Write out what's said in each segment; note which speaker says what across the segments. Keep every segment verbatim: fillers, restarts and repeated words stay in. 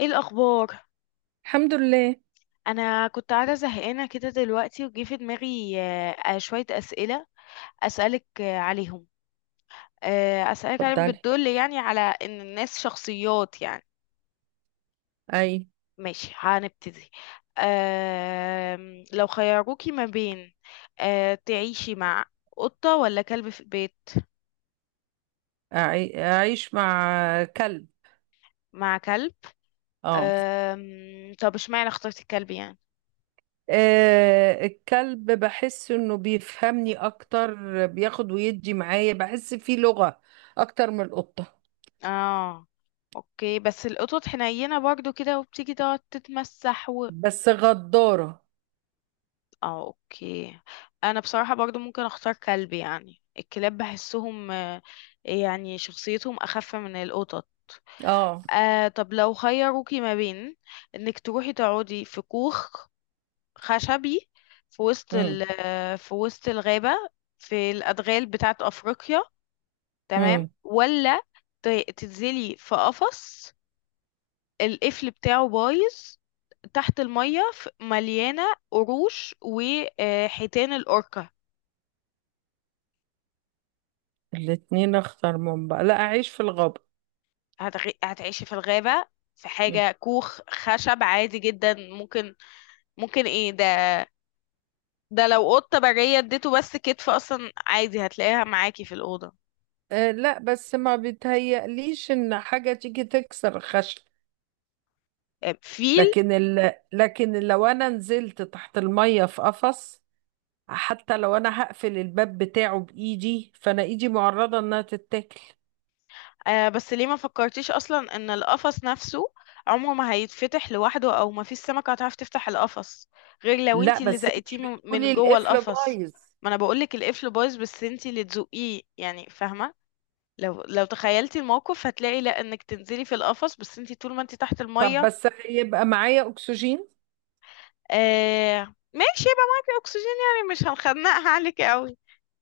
Speaker 1: ايه الاخبار؟
Speaker 2: الحمد لله.
Speaker 1: انا كنت قاعده زهقانه كده دلوقتي وجه في دماغي آه، آه، شويه اسئله اسالك آه، عليهم. آه، اسالك عليهم
Speaker 2: اتفضلي.
Speaker 1: بتدل يعني على ان الناس شخصيات يعني.
Speaker 2: اي.
Speaker 1: ماشي، هنبتدي. آم، لو خيروكي ما بين آه، تعيشي مع قطه ولا كلب في البيت؟
Speaker 2: أعي- اعيش مع كلب.
Speaker 1: مع كلب.
Speaker 2: اه.
Speaker 1: آم، طب اشمعنى اخترتي الكلب يعني؟
Speaker 2: آه، الكلب بحس انه بيفهمني اكتر. بياخد ويدي معايا، بحس فيه لغة اكتر من القطة.
Speaker 1: اه، اوكي، بس القطط حنينه برضو كده وبتيجي تقعد تتمسح.
Speaker 2: بس غدارة.
Speaker 1: اه، اوكي. انا بصراحة برضو ممكن اختار كلب، يعني الكلاب بحسهم آه، يعني شخصيتهم اخف من القطط.
Speaker 2: اه.
Speaker 1: آه طب لو خيروكي ما بين انك تروحي تقعدي في كوخ خشبي في وسط
Speaker 2: امم.
Speaker 1: ال آه، في وسط الغابة، في الادغال بتاعت افريقيا، تمام؟
Speaker 2: امم.
Speaker 1: ولا ت- تنزلي في قفص، القفل بتاعه بايظ، تحت المية ف- مليانة قروش وحيتان الأوركا؟
Speaker 2: الاتنين اخطر من بعض، لا اعيش في الغابة.
Speaker 1: هتغ... هتعيشي في الغابة في
Speaker 2: مم.
Speaker 1: حاجة كوخ خشب عادي جدا؟ ممكن. ممكن ايه ده؟ ده لو قطة برية اديته بس كتف اصلا عادي هتلاقيها معاكي في الأوضة.
Speaker 2: آه لا، بس ما بيتهيأليش ان حاجة تيجي تكسر الخشب.
Speaker 1: آه، فيل.
Speaker 2: لكن ال... لكن لو انا نزلت تحت المية في قفص، حتى لو انا هقفل الباب بتاعه بايدي، فانا ايدي معرضة انها تتاكل.
Speaker 1: آه بس ليه ما فكرتيش اصلا ان القفص نفسه عمره ما هيتفتح لوحده، او ما فيش سمكة هتعرف تفتح القفص غير لو
Speaker 2: لا،
Speaker 1: انتي اللي
Speaker 2: بس انت
Speaker 1: زقتيه من من
Speaker 2: بتقولي
Speaker 1: جوه
Speaker 2: القفل
Speaker 1: القفص؟
Speaker 2: بايظ.
Speaker 1: ما انا بقولك القفل بايظ بس انتي اللي تزقيه، يعني فاهمة؟ لو لو تخيلتي الموقف هتلاقي لا انك تنزلي في القفص بس انتي طول ما انتي تحت
Speaker 2: طب
Speaker 1: المية.
Speaker 2: بس هيبقى معايا اكسجين.
Speaker 1: آه ماشي، يبقى معاكي اكسجين، يعني مش هنخنقها عليك قوي.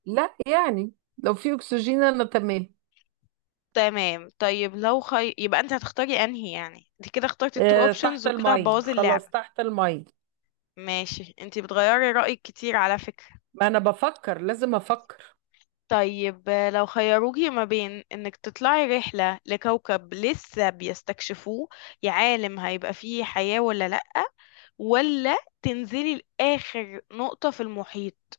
Speaker 2: لا يعني. لو في اكسجين، انا تمام.
Speaker 1: تمام، طيب لو خي... يبقى انت هتختاري انهي؟ يعني انت كده اخترتي التو
Speaker 2: آه،
Speaker 1: اوبشنز
Speaker 2: تحت
Speaker 1: وكده
Speaker 2: المية،
Speaker 1: هتبوظي اللعبة.
Speaker 2: خلاص تحت المية.
Speaker 1: ماشي، انت بتغيري رأيك كتير على فكرة.
Speaker 2: ما انا بفكر، لازم افكر.
Speaker 1: طيب آه، لو خيروكي ما بين انك تطلعي رحلة لكوكب لسه بيستكشفوه، يا عالم هيبقى فيه حياة ولا لأ، ولا تنزلي لآخر نقطة في المحيط؟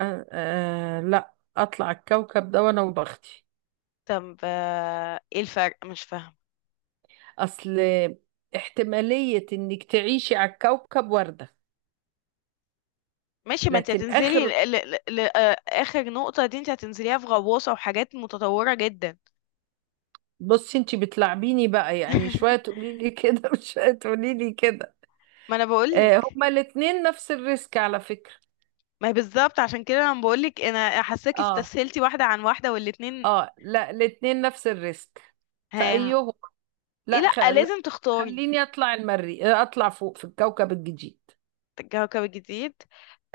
Speaker 2: آه آه، لا اطلع الكوكب ده وانا وبختي.
Speaker 1: طب آه، ايه الفرق، مش فاهمة.
Speaker 2: اصل احتمالية انك تعيشي على الكوكب وردة.
Speaker 1: ماشي، ما انت
Speaker 2: لكن
Speaker 1: هتنزلي
Speaker 2: اخر
Speaker 1: ل... ل... ل... آه، اخر نقطة دي انت هتنزليها في غواصة وحاجات متطورة جدا.
Speaker 2: بصي انتي بتلعبيني بقى، يعني شوية تقولي لي كده وشوية تقولي لي كده.
Speaker 1: ما انا
Speaker 2: آه،
Speaker 1: بقولك.
Speaker 2: هما الاتنين نفس الريسك على فكرة.
Speaker 1: ما هي بالظبط، عشان كده انا بقولك، انا حاساكي
Speaker 2: اه
Speaker 1: استسهلتي واحدة عن واحدة والاتنين.
Speaker 2: اه، لا الاتنين نفس الريسك.
Speaker 1: ها؟
Speaker 2: فأيهم؟
Speaker 1: ايه،
Speaker 2: لا، خ...
Speaker 1: لا
Speaker 2: لا.
Speaker 1: لازم تختاري.
Speaker 2: خليني اطلع المري آه، اطلع فوق في الكوكب الجديد.
Speaker 1: كوكب جديد.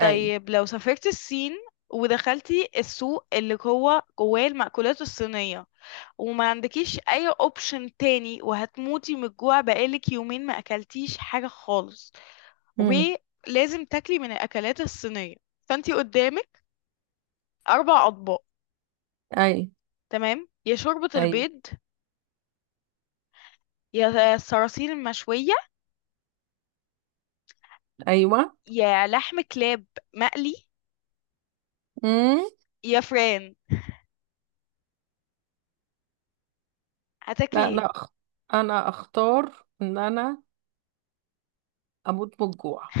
Speaker 2: اي.
Speaker 1: لو سافرت الصين، ودخلتي السوق اللي هو جواه المأكولات الصينية، وما عندكيش اي اوبشن تاني، وهتموتي من الجوع، بقالك يومين ما اكلتيش حاجة خالص،
Speaker 2: مم.
Speaker 1: ولازم تاكلي من الأكلات الصينية، فأنتي قدامك أربع أطباق،
Speaker 2: اي.
Speaker 1: تمام؟ يا شوربة
Speaker 2: ايوه.
Speaker 1: البيض، يا الصراصير المشوية،
Speaker 2: ايوه.
Speaker 1: يا لحم كلاب مقلي،
Speaker 2: مم.
Speaker 1: يا فران. هتاكلي
Speaker 2: لا،
Speaker 1: ايه؟
Speaker 2: انا أخ... انا اختار ان انا اموت من الجوع.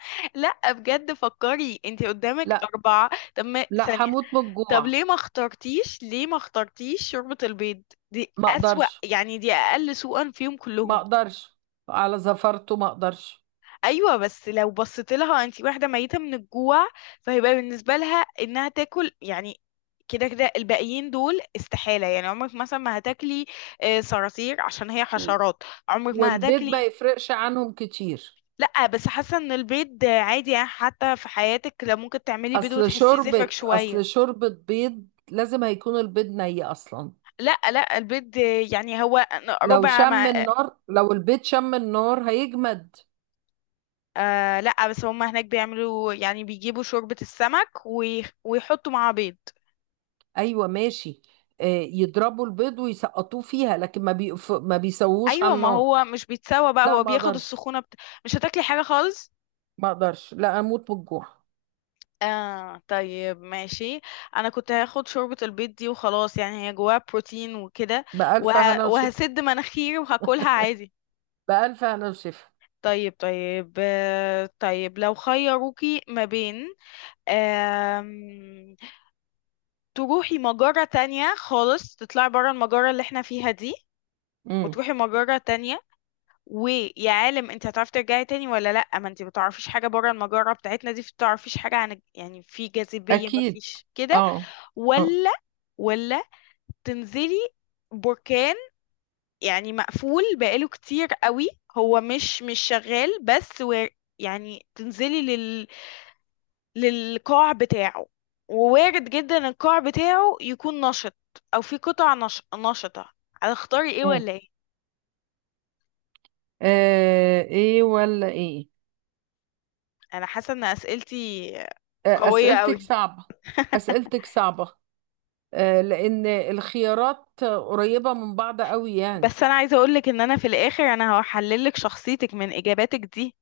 Speaker 1: لا بجد، فكري انتي قدامك
Speaker 2: لا
Speaker 1: أربعة. طب ما
Speaker 2: لا،
Speaker 1: ثانية.
Speaker 2: هموت من
Speaker 1: طب
Speaker 2: الجوع.
Speaker 1: ليه ما اخترتيش، ليه ما اخترتيش شوربة البيض؟ دي
Speaker 2: ما
Speaker 1: أسوأ،
Speaker 2: اقدرش.
Speaker 1: يعني دي أقل سوءا فيهم
Speaker 2: ما
Speaker 1: كلهم.
Speaker 2: اقدرش على زفرته. ما اقدرش.
Speaker 1: ايوه بس لو بصيت لها انت واحده ميته من الجوع، فهيبقى بالنسبه لها انها تاكل يعني. كده كده الباقيين دول استحاله، يعني عمرك مثلا ما هتاكلي آه، صراصير عشان هي حشرات، عمرك ما
Speaker 2: والبيض ما
Speaker 1: هتاكلي.
Speaker 2: يفرقش عنهم كتير.
Speaker 1: لا بس حاسه ان البيض آه، عادي، يعني حتى في حياتك لو ممكن تعملي بيض
Speaker 2: اصل
Speaker 1: وتحسي زفرك
Speaker 2: شوربة
Speaker 1: شويه.
Speaker 2: اصل شوربة بيض لازم هيكون البيض ني اصلا.
Speaker 1: لا لا، البيض آه، يعني هو
Speaker 2: لو
Speaker 1: ربع
Speaker 2: شم
Speaker 1: ما...
Speaker 2: النار لو البيض شم النار هيجمد.
Speaker 1: آه لا بس هم هناك بيعملوا، يعني بيجيبوا شوربة السمك ويخ- ويحطوا معاه بيض.
Speaker 2: ايوه ماشي. آه، يضربوا البيض ويسقطوه فيها، لكن ما بي... ما بيسووش
Speaker 1: ايوه،
Speaker 2: على
Speaker 1: ما
Speaker 2: النار.
Speaker 1: هو مش بيتسوى بقى،
Speaker 2: لا،
Speaker 1: هو
Speaker 2: ما
Speaker 1: بياخد
Speaker 2: اقدرش.
Speaker 1: السخونه بت... مش هتاكلي حاجه خالص؟
Speaker 2: ما اقدرش، لا اموت من الجوع.
Speaker 1: آه طيب ماشي. انا كنت هاخد شوربه البيض دي وخلاص، يعني هي جواها بروتين وكده، وه...
Speaker 2: بألف هنا وشفا.
Speaker 1: وهسد مناخيري وهاكلها عادي.
Speaker 2: بألف هنا وشفا.
Speaker 1: طيب طيب، آه طيب لو خيروكي ما بين آم... تروحي مجرة تانية خالص، تطلعي برا المجرة اللي احنا فيها دي
Speaker 2: امم.
Speaker 1: وتروحي مجرة تانية، ويا عالم انت هتعرفي ترجعي تاني ولا لا، ما انت ما تعرفيش حاجه بره المجره بتاعتنا دي، بتعرفيش حاجه عن يعني في جاذبيه ما
Speaker 2: اكيد.
Speaker 1: فيش كده،
Speaker 2: اه. اه.
Speaker 1: ولا، ولا تنزلي بركان، يعني مقفول بقاله كتير قوي، هو مش مش شغال بس، و يعني تنزلي لل للقاع بتاعه، ووارد جدا القاع بتاعه يكون نشط، او في قطع نش... نشطه؟ هتختاري ايه
Speaker 2: مم.
Speaker 1: ولا ايه؟
Speaker 2: آه، ايه ولا ايه؟
Speaker 1: انا حاسه ان اسئلتي
Speaker 2: آه،
Speaker 1: قويه
Speaker 2: أسئلتك
Speaker 1: قوي.
Speaker 2: صعبة. أسئلتك صعبة، آه، لأن الخيارات قريبة من بعض قوي يعني.
Speaker 1: بس انا عايزه اقولك ان انا في الاخر انا هحللك شخصيتك من اجاباتك دي.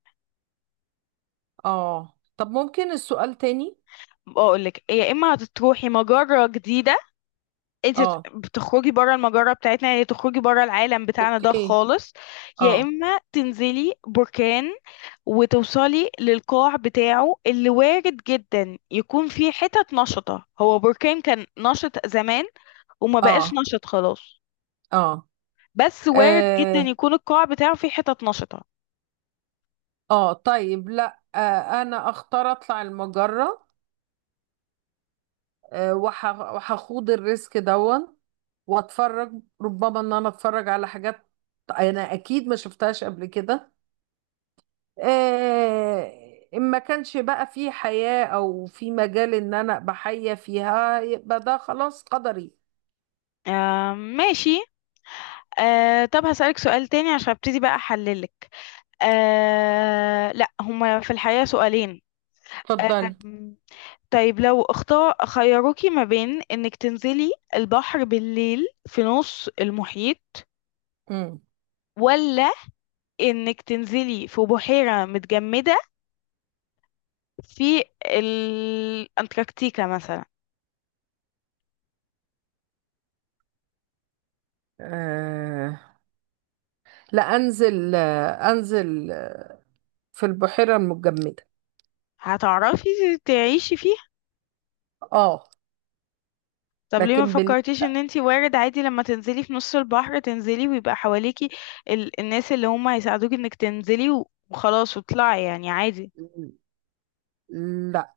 Speaker 2: اه، طب ممكن السؤال تاني.
Speaker 1: بقولك يا اما هتروحي مجره جديده، انت
Speaker 2: اه.
Speaker 1: بتخرجي بره المجره بتاعتنا، يعني تخرجي بره العالم بتاعنا ده
Speaker 2: اوكي.
Speaker 1: خالص، يا
Speaker 2: اه.
Speaker 1: اما تنزلي بركان وتوصلي للقاع بتاعه اللي وارد جدا يكون فيه حتت نشطه. هو بركان كان نشط زمان وما بقاش
Speaker 2: اه.
Speaker 1: نشط خلاص،
Speaker 2: اه
Speaker 1: بس وارد جدا
Speaker 2: اه.
Speaker 1: يكون القاع بتاعه فيه حتت نشطه.
Speaker 2: آه. طيب لا، آه. أنا أختار أطلع المجرة. آه. وح... وهخوض الريسك دون. وأتفرج. ربما إن أنا أتفرج على حاجات أنا أكيد ما شفتهاش قبل كده. آه، إن ما كانش بقى في حياة أو في مجال إن أنا أبقى حية فيها، يبقى ده خلاص قدري.
Speaker 1: آه ماشي. آه طب هسألك سؤال تاني عشان ابتدي بقى أحللك. آه لا، هما في الحقيقة سؤالين.
Speaker 2: اتفضلي.
Speaker 1: آم، طيب لو اختار خيروكي ما بين انك تنزلي البحر بالليل في نص المحيط،
Speaker 2: مم.
Speaker 1: ولا انك تنزلي في بحيرة متجمدة في الأنتاركتيكا مثلا؟
Speaker 2: آه، لا أنزل آه، أنزل آه، في البحيرة المجمدة.
Speaker 1: هتعرفي تعيشي فيها؟
Speaker 2: آه.
Speaker 1: طب ليه ما
Speaker 2: لكن بال...
Speaker 1: فكرتيش ان انتي وارد عادي لما تنزلي في نص البحر تنزلي ويبقى حواليكي ال... الناس اللي هم هيساعدوكي انك تنزلي و- وخلاص وطلعي، يعني عادي؟
Speaker 2: لا.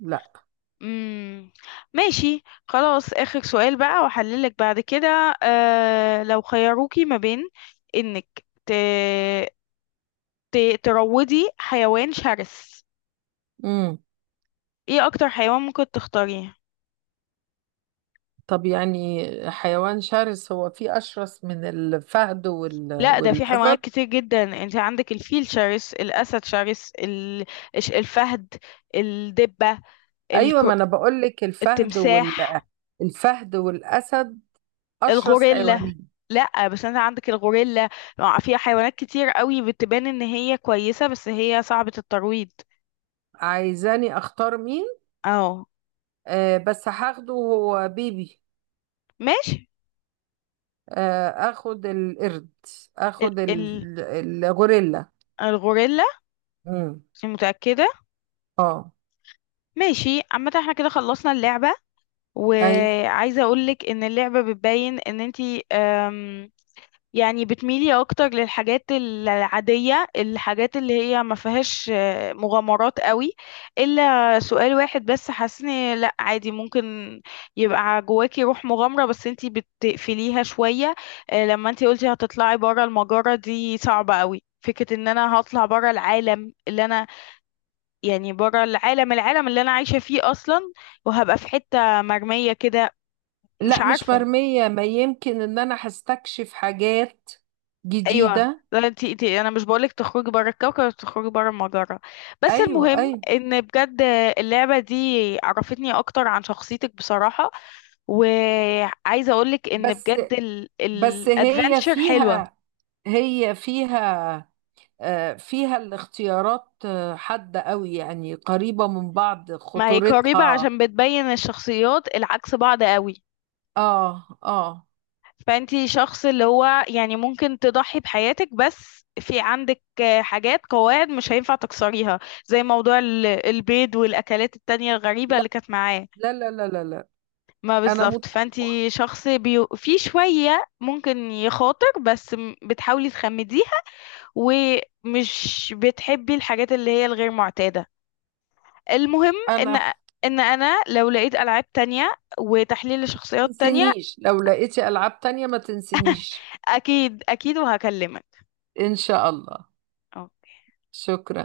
Speaker 2: لا.
Speaker 1: امم ماشي خلاص، اخر سؤال بقى واحللك بعد كده. آه... لو خيروكي ما بين انك ت... ت... تروضي حيوان شرس،
Speaker 2: مم.
Speaker 1: ايه اكتر حيوان ممكن تختاريه؟
Speaker 2: طب يعني حيوان شرس، هو فيه أشرس من الفهد وال...
Speaker 1: لا ده في
Speaker 2: والأسد؟
Speaker 1: حيوانات كتير جدا. انت عندك الفيل شرس، الاسد شرس، ال... الش- الفهد، الدبة،
Speaker 2: أيوة،
Speaker 1: الكر...
Speaker 2: ما أنا بقول لك الفهد وال
Speaker 1: التمساح،
Speaker 2: الفهد والأسد، أشرس
Speaker 1: الغوريلا.
Speaker 2: حيوانين.
Speaker 1: لا بس انت عندك الغوريلا، مع- في حيوانات كتير قوي بتبان ان هي كويسة بس هي صعبة الترويض.
Speaker 2: عايزاني اختار مين؟
Speaker 1: اه،
Speaker 2: آه، بس هاخده هو بيبي.
Speaker 1: ماشي.
Speaker 2: آه، اخد القرد.
Speaker 1: ال...
Speaker 2: اخد
Speaker 1: ال...
Speaker 2: ال- الغوريلا.
Speaker 1: الغوريلا؟
Speaker 2: امم.
Speaker 1: أنت متأكدة؟
Speaker 2: اه.
Speaker 1: ماشي، عامة احنا كده خلصنا اللعبة،
Speaker 2: اي.
Speaker 1: وعايزة اقولك ان اللعبة بتبين ان انتي يعني بتميلي اكتر للحاجات العادية، الحاجات اللي هي ما فيهاش آه، مغامرات قوي، الا سؤال واحد بس حاسني لا عادي، ممكن يبقى جواكي روح مغامرة بس انتي بتقفليها شوية. آه، لما انتي قلتي هتطلعي برا المجرة دي صعبة قوي، فكرة ان انا هطلع برا العالم اللي انا، يعني برا العالم العالم اللي انا عايشة فيه اصلا، وهبقى في حتة مرمية كده. مش
Speaker 2: لا، مش
Speaker 1: عارفة.
Speaker 2: مرمية، ما يمكن ان انا هستكشف حاجات
Speaker 1: ايوه،
Speaker 2: جديدة.
Speaker 1: لا انتي انتي، انا مش بقولك تخرجي بره الكوكب، تخرجي بره المجره. بس
Speaker 2: ايوه
Speaker 1: المهم
Speaker 2: ايوه.
Speaker 1: ان بجد اللعبه دي عرفتني اكتر عن شخصيتك بصراحه، وعايزه اقولك ان
Speaker 2: بس
Speaker 1: بجد
Speaker 2: بس هي
Speaker 1: الادفنتشر حلوه.
Speaker 2: فيها، هي فيها آه، فيها الاختيارات آه، حادة قوي يعني، قريبة من بعض
Speaker 1: ما هي قريبه
Speaker 2: خطورتها.
Speaker 1: عشان بتبين الشخصيات العكس بعض قوي.
Speaker 2: اه. اه.
Speaker 1: فانتي شخص اللي هو يعني ممكن تضحي بحياتك، بس في عندك حاجات، قواعد مش هينفع تكسريها، زي موضوع ال- البيض والاكلات التانية الغريبه
Speaker 2: لا
Speaker 1: اللي كانت معاه.
Speaker 2: لا لا لا لا لا.
Speaker 1: ما
Speaker 2: انا مت...
Speaker 1: بالظبط، فانتي شخص بيو... في شوية ممكن يخاطر بس م- بتحاولي تخمديها، ومش بتحبي الحاجات اللي هي الغير معتادة. المهم
Speaker 2: انا
Speaker 1: ان
Speaker 2: ما
Speaker 1: ان انا لو لقيت العاب تانية وتحليل لشخصيات تانية.
Speaker 2: تنسينيش، لو لقيتي العاب تانية ما تنسينيش.
Speaker 1: اكيد اكيد وهكلمك.
Speaker 2: ان شاء الله.
Speaker 1: أوكي.
Speaker 2: شكرا.